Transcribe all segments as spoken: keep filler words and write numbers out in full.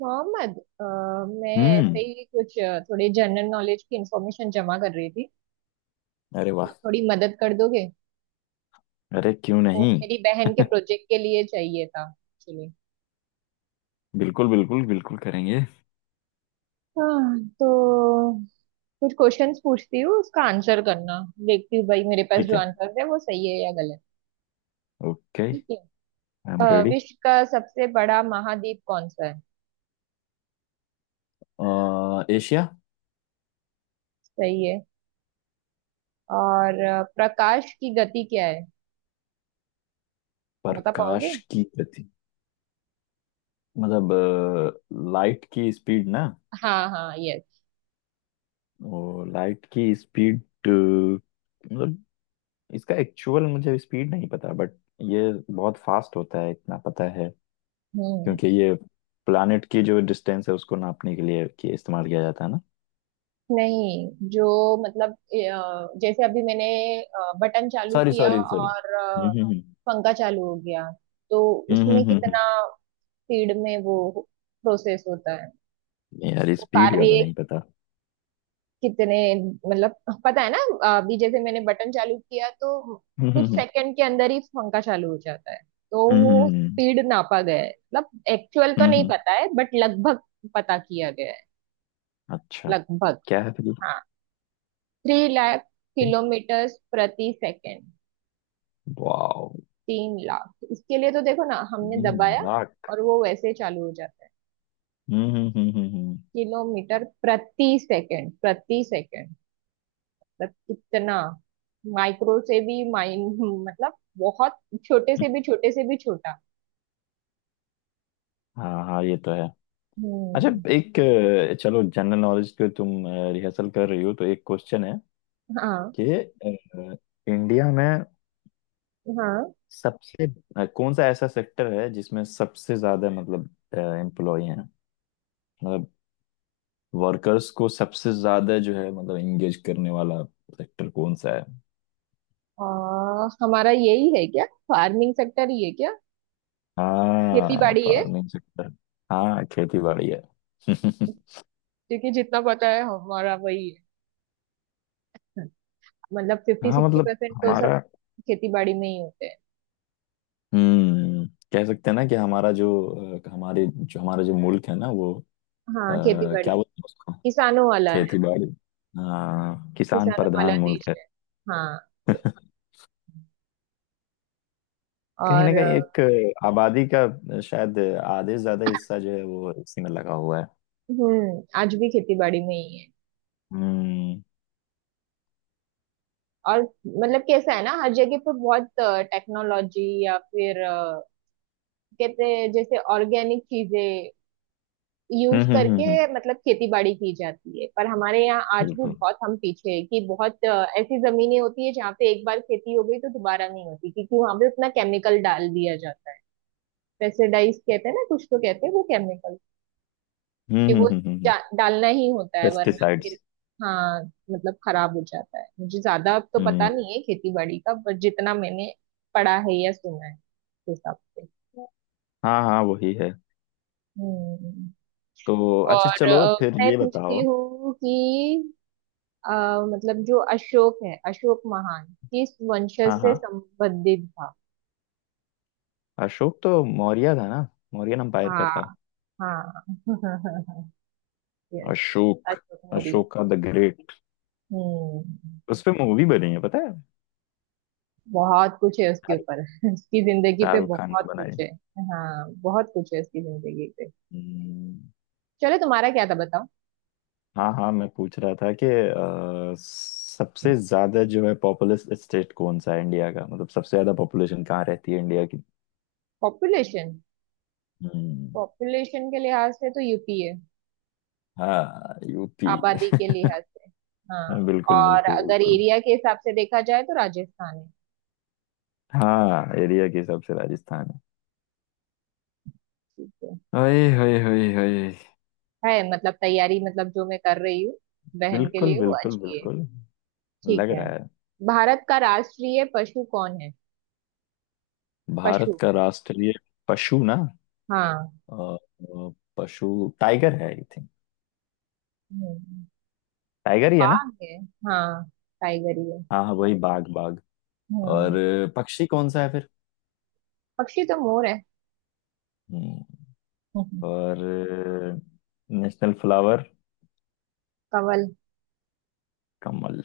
मोहम्मद। अ, मैं ऐसे हम्म। ही कुछ अ, थोड़ी जनरल नॉलेज की इंफॉर्मेशन जमा कर रही थी, अरे तो वाह। थोड़ी मदद कर दोगे? अरे क्यों वो नहीं। मेरी बहन के प्रोजेक्ट के लिए चाहिए था, एक्चुअली। बिल्कुल, बिल्कुल, बिल्कुल करेंगे। हाँ, तो कुछ क्वेश्चंस पूछती हूँ, उसका आंसर करना। देखती हूँ भाई, मेरे पास ठीक जो है। आंसर है वो सही है या गलत। ओके, आई ठीक है। एम अ, रेडी। विश्व का सबसे बड़ा महाद्वीप कौन सा है? एशिया। सही है। और अ, प्रकाश की गति क्या है? बता पाओगे? प्रकाश की गति मतलब लाइट की स्पीड ना। हाँ हाँ, यस। वो लाइट की स्पीड, मतलब इसका एक्चुअल मुझे स्पीड नहीं पता, बट ये बहुत फास्ट होता है इतना पता है। हम्म। क्योंकि ये प्लानिट की जो डिस्टेंस है उसको नापने के लिए कि इस्तेमाल किया जाता है ना। नहीं, जो मतलब अ, जैसे अभी मैंने बटन चालू सॉरी, किया सॉरी, सॉरी। और हम्म, अ, हम्म, पंखा चालू हो गया, तो हम्म, हम्म, उसमें हम्म, हम्म, हम्म। कितना स्पीड में वो प्रोसेस होता है, नहीं यार, वो स्पीड का तो कार्य नहीं पता। कितने, मतलब पता है ना? अभी जैसे मैंने बटन चालू किया तो कुछ हम्म, सेकंड के अंदर ही पंखा चालू हो जाता है। तो वो हम्म, स्पीड नापा गया है, मतलब एक्चुअल तो हम्म, नहीं हम्म। पता है बट लगभग पता किया गया है। अच्छा। लगभग, क्या है फिर? हाँ। थ्री लाख किलोमीटर प्रति सेकेंड। वाओ। तीन लाख, इसके लिए तो देखो ना, हमने दबाया नाक। और वो वैसे ही चालू हो जाता है। हम्म, हम्म, हम्म, हम्म, किलोमीटर प्रति सेकंड प्रति सेकंड, मतलब कितना माइक्रो से भी माइन मतलब बहुत छोटे हम्म। से भी छोटे से भी छोटा। हाँ, हाँ, ये तो है। अच्छा, हम्म। एक अ, चलो जनरल नॉलेज पे तुम रिहर्सल कर रही हो तो एक क्वेश्चन है हाँ कि अ, इंडिया में हाँ। सबसे अ, कौन सा ऐसा सेक्टर है जिसमें सबसे ज्यादा, मतलब, एम्प्लॉय हैं? मतलब वर्कर्स को सबसे ज्यादा जो है मतलब एंगेज करने वाला सेक्टर कौन सा है? और हमारा यही है क्या? फार्मिंग सेक्टर ही है क्या? खेती हाँ, बाड़ी है। Farming sector. हाँ, खेती बाड़ी है। क्योंकि जितना पता है हमारा वही है, मतलब फिफ्टी हाँ, सिक्सटी मतलब परसेंट तो सब हमारा। खेती बाड़ी में ही होते हैं। हम्म। कह सकते हैं ना कि हमारा जो अ, हमारे जो हमारा जो मुल्क है ना, वो अ, हाँ, खेती बाड़ी। क्या बोलते हैं उसको? किसानों वाला खेती है, बाड़ी। हाँ, किसान किसानों वाला प्रधान मुल्क देश है। है। हाँ। ये- कहीं ना और अ, कहीं एक अ, आबादी का, अ, शायद आधे से ज्यादा हिस्सा जो है वो इसी में लगा हुआ है। हम्म, आज भी खेती बाड़ी में ही है। हम्म, और मतलब कैसा है ना, हर जगह पे बहुत टेक्नोलॉजी या फिर अ, कहते हैं जैसे ऑर्गेनिक चीजें हम्म, यूज हम्म, करके, हम्म, हम्म। मतलब खेती बाड़ी की जाती है, पर हमारे यहाँ आज भी बिल्कुल। बहुत हम पीछे हैं। कि बहुत अ, ऐसी जमीनें होती है जहाँ पे एक बार खेती हो गई तो दोबारा नहीं होती, क्योंकि वहां पे उतना केमिकल डाल दिया जाता है। पेस्टिसाइड्स कहते हैं ना कुछ, तो कहते हैं वो केमिकल, कि हम्म, वो हम्म, हम्म, जा- डालना ही होता है वरना फिर पेस्टिसाइड्स। हाँ मतलब खराब हो जाता है। मुझे ज्यादा अब तो पता हम्म, pesticides, हम्म। नहीं है खेती बाड़ी का, पर जितना मैंने पढ़ा है या सुना है उस हिसाब से। हाँ, हाँ, वही है। हम्म। तो अच्छा, और चलो अ, फिर मैं ये पूछती बताओ। हूँ कि अ, मतलब जो अशोक है, अशोक महान, किस वंशज हाँ, से हाँ, संबंधित था? अशोक तो मौर्य था ना, मौर्यन एम्पायर का हाँ था। हाँ। Yes, Ashok. Ashok Maurya. Ashoka the great. हम्म। उस पे मूवी बनी है, पता है। बहुत कुछ है उसके शाहरुख ऊपर उसकी जिंदगी पे शाहरुख खान ने बहुत बनाई कुछ है। है। हाँ, बहुत कुछ है उसकी जिंदगी पे। हम्म। चलो, तुम्हारा क्या था, बताओ। हाँ, हाँ, मैं पूछ रहा था कि अ, सबसे ज्यादा जो है पॉपुलस स्टेट कौन सा है इंडिया का? मतलब सबसे ज्यादा पॉपुलेशन कहाँ रहती है इंडिया की? पॉपुलेशन? हम्म। पॉपुलेशन के लिहाज से तो यू पी है, हाँ, यूपी। आबादी के लिहाज से। हाँ। बिल्कुल, और बिल्कुल, अगर बिल्कुल। एरिया के हिसाब से देखा जाए तो राजस्थान है। हाँ, एरिया के हिसाब से राजस्थान ठीक है है। ओए होए, होए, होए। है मतलब तैयारी, मतलब जो मैं कर रही हूँ बहन के बिल्कुल, लिए वो बिल्कुल, अच्छी है। बिल्कुल। ठीक लग है। रहा है। भारत का राष्ट्रीय पशु कौन है? भारत पशु। का राष्ट्रीय पशु ना। हाँ। अ, अ, पशु। टाइगर है, आई थिंक। हम्म, टाइगर ही है ना? बाघ है। हाँ, टाइगर ही है। हाँ, हाँ, वही, बाघ बाघ। और हम्म। अ, पक्षी कौन सा है फिर? पक्षी तो मोर है। हम्म। हम्म। और नेशनल फ्लावर? कवल। कमल।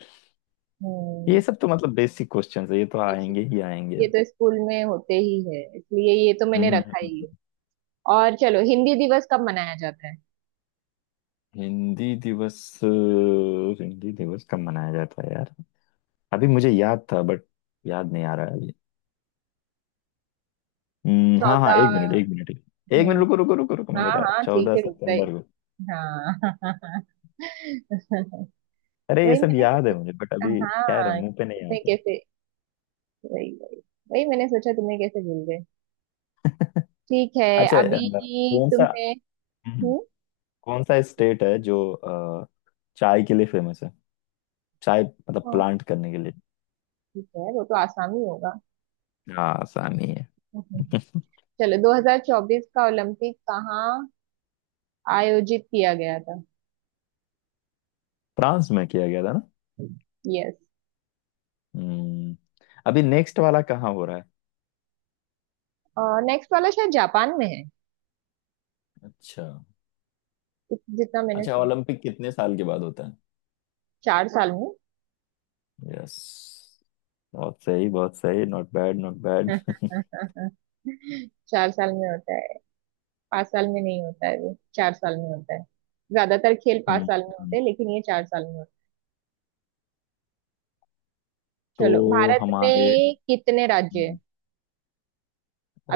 हम्म। ये सब तो मतलब बेसिक क्वेश्चंस है, ये तो बेशक। आएंगे ही आएंगे। ये तो स्कूल में होते ही है, इसलिए ये तो मैंने हम्म, हम्म, रखा ही है। हम्म। और चलो, हिंदी दिवस कब मनाया जाता है? हिंदी दिवस अ, हिंदी दिवस कब मनाया जाता है यार? अभी मुझे याद था, बट याद नहीं आ रहा है अभी। हम्म, हाँ, हाँ, एक चौदह। मिनट, एक मिनट। एक मिनट, हम्म। रुको, रुको, रुको, रुको, मैं हाँ बता रहा हूँ, हाँ ठीक चौदह है, रुक गई। सितंबर को। हाँ। अरे, ये वही सब मैंने याद है मुझे, बट सोचा, अभी क्या है हाँ मुंह पे नहीं तुम्हें आता। कैसे, वही वही, वही मैंने सोचा तुम्हें कैसे भूल गए। ठीक है। अच्छा अभी अ, कौन सा? तुम्हें। हम्म। हम्म। कौन सा स्टेट है जो अ, चाय के लिए फेमस है? चाय मतलब हाँ, प्लांट करने के लिए। ठीक है वो तो आसानी होगा। हाँ, आसानी है। हम्म। चलो, दो हज़ार चौबीस का ओलंपिक कहाँ आयोजित किया गया था? फ्रांस में किया गया था ना। यस। हम्म। अभी नेक्स्ट वाला कहाँ हो रहा है? नेक्स्ट वाला शायद जापान में है। अच्छा। इत- जितना मैंने अच्छा, सुना। ओलंपिक कितने साल के बाद होता चार साल में। है? यस। बहुत सही, बहुत सही, नॉट बैड, नॉट बैड। चार साल में होता है, पांच साल में नहीं होता है, वो चार साल में होता है। ज्यादातर खेल पांच हम्म। साल में होते हैं, लेकिन ये चार साल में होता है। चलो, तो भारत हमारे में कितने राज्य है,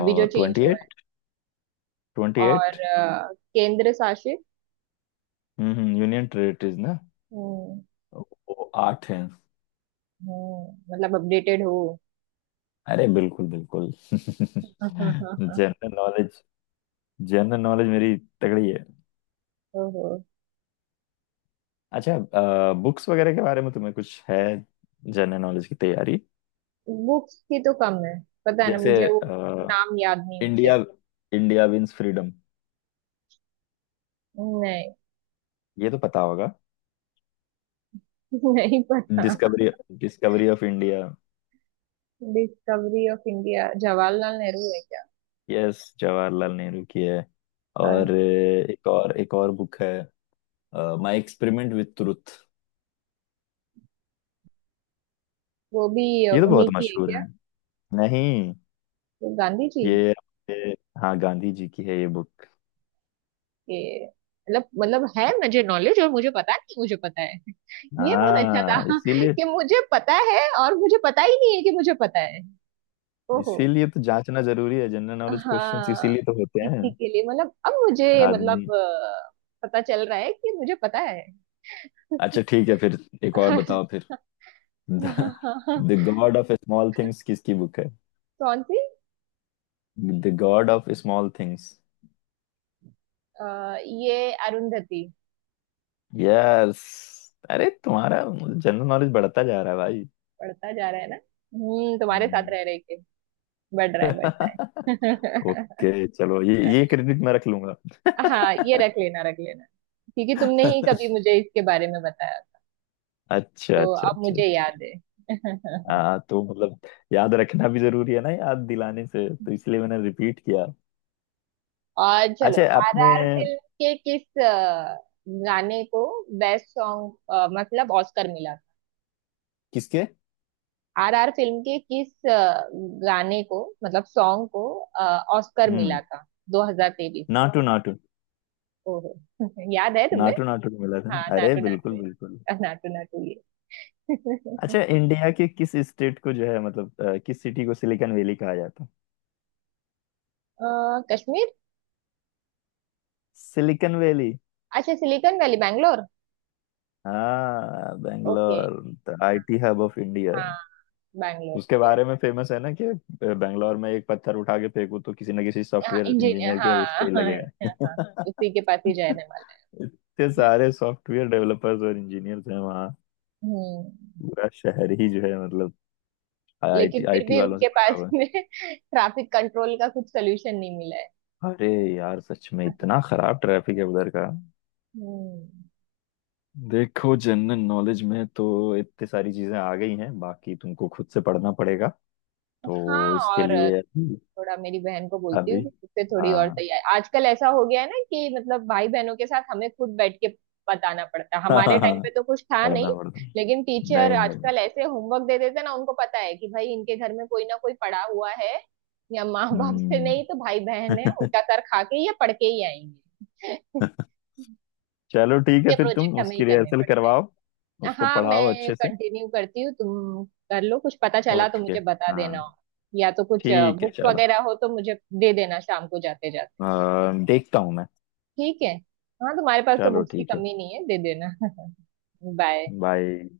अभी जो चेंज हुआ है? एट, ट्वेंटी और एट अ, केंद्र शासित। हम्म, यूनियन टेरिटरीज ना। हम्म। वो आठ हैं। हम्म, मतलब अपडेटेड हो। अरे, बिल्कुल, बिल्कुल। General knowledge. जनरल नॉलेज मेरी तगड़ी है। ओहो। अच्छा, बुक्स वगैरह के बारे में तुम्हें कुछ है? जनरल नॉलेज की तैयारी। बुक्स की तो कम है, पता है ना जैसे मुझे वो नाम याद नहीं होते। India India wins freedom. नहीं। ये तो पता होगा। नहीं पता। Discovery discovery of India. Discovery of India Jawaharlal Nehru है क्या? यस, जवाहरलाल नेहरू की है। हाँ। और अ, एक और एक और बुक है, माय एक्सपेरिमेंट विथ ट्रुथ। वो भी ये तो बहुत उन्हीं की है मशहूर क्या? है। नहीं। वो गांधी जी ये ये- हाँ, गांधी जी की है ये बुक। के मतलब मतलब है मुझे नॉलेज और मुझे पता नहीं मुझे पता है। ये बहुत अच्छा था हाँ, इसीलिए। कि मुझे पता है और मुझे पता ही नहीं है कि मुझे पता है। ओहो। इसीलिए तो जांचना जरूरी है, जनरल नॉलेज क्वेश्चंस हाँ, इसीलिए तो होते हैं। इसी के लिए मतलब अब मुझे मतलब आदमी। अ, पता चल रहा है कि मुझे पता है। अच्छा, ठीक है फिर, एक और बताओ फिर। The god of small things किसकी बुक है? कौन सी? The god of small things. अ, ये अरुंधति। यस। अरे, तुम्हारा जनरल नॉलेज बढ़ता जा रहा है भाई। बढ़ता जा रहा है ना, हम्म, तुम्हारे साथ हम्म। रह रहे के बढ़ रहा है बढ़ रहा है। ओके चलो, ये ये क्रेडिट मैं रख लूंगा। हाँ, ये रख लेना रख लेना, क्योंकि तुमने ही कभी मुझे इसके बारे में बताया अच्छा, तो अच्छा, अब अच्छा, मुझे अच्छा। याद है। हाँ, तो मतलब, याद रखना भी जरूरी है ना याद दिलाने से तो, इसलिए मैंने रिपीट किया। और चलो, अच्छा, आपने? आर आर फिल्म के किस अ, गाने को बेस्ट सॉन्ग मतलब ऑस्कर मिला था? किसके? आर आर फिल्म के किस अ, गाने को मतलब सॉन्ग को ऑस्कर मिला हम्म। था? दो हज़ार तेईस। नाटू नाटू। ओहो। याद है तुम्हें? नाटू नाटू को मिला था ना, हाँ, अरे नाटू नाटू बिल्कुल, बिल्कुल। है, नाटू नाटू ये। अच्छा, इंडिया के किस स्टेट को जो है, मतलब, अ, किस सिटी को सिलिकन वैली कहा जाता है? अ, कश्मीर? Silicon valley? अच्छा, सिलिकॉन वैली बैंगलोर। हाँ, okay. Bangalore. The IT hub of India. हाँ, बैंगलोर उसके यस। बारे में फेमस है ना कि बेंगलोर में एक पत्थर उठा के फेंकू तो किसी ना किसी हाँ सॉफ्टवेयर इंजीनियर, इंजीनियर के उस हाँ पे ही हाँ। लगे हैं। हाँ, उसी के पास ही जाने वाला है। इतने सारे सॉफ्टवेयर डेवलपर्स और इंजीनियर्स हैं वहाँ। हम्म। पूरा शहर ही जो है, मतलब, लेकिन आईटी फिर आईटी भी वालों से उनके भरा पास हुआ में ट्रैफिक कंट्रोल का कुछ सोल्यूशन नहीं मिला है। है। अरे यार, सच में इतना खराब ट्रैफिक है उधर का। हम्म। देखो, जनरल नॉलेज में तो इतनी सारी चीजें आ गई हैं, बाकी तुमको खुद से पढ़ना पड़ेगा। हाँ, तो इसके और लिए अभी। थोड़ा मेरी बहन को बोलती हूँ अभी, कि उससे थोड़ी और हाँ। तैयारी, आजकल ऐसा हो गया है ना कि मतलब भाई बहनों के साथ हमें खुद बैठ के बताना पड़ता है, हमारे टाइम पे तो कुछ था पढ़ना नहीं। पड़ता, लेकिन टीचर नहीं, नहीं। आजकल ऐसे होमवर्क दे देते हैं ना, उनको पता है कि भाई इनके घर में कोई ना कोई पड़ा हुआ है, या माँ बाप से हम्म। नहीं तो भाई बहन है, उनका सर खा के या पढ़ के ही आएंगे। चलो ठीक है, उनके फिर तुम प्रोजेक्ट हमें ही उसकी करने रिहर्सल पड़ते करवाओ, हैं। उसको हाँ, पढ़ाओ मैं अच्छे से। कंटिन्यू करती हूँ, तुम कर लो, कुछ पता चला तो ओके। मुझे बता हाँ, देना। या तो कुछ ठीक है, बुक्स चलो। वगैरह हो तो मुझे दे देना शाम को जाते जाते। अ, देखता हूँ मैं। ठीक है। हाँ, तुम्हारे पास तो चलो बुक्स की ठीक है। कमी नहीं है, दे देना। बाय। बाय।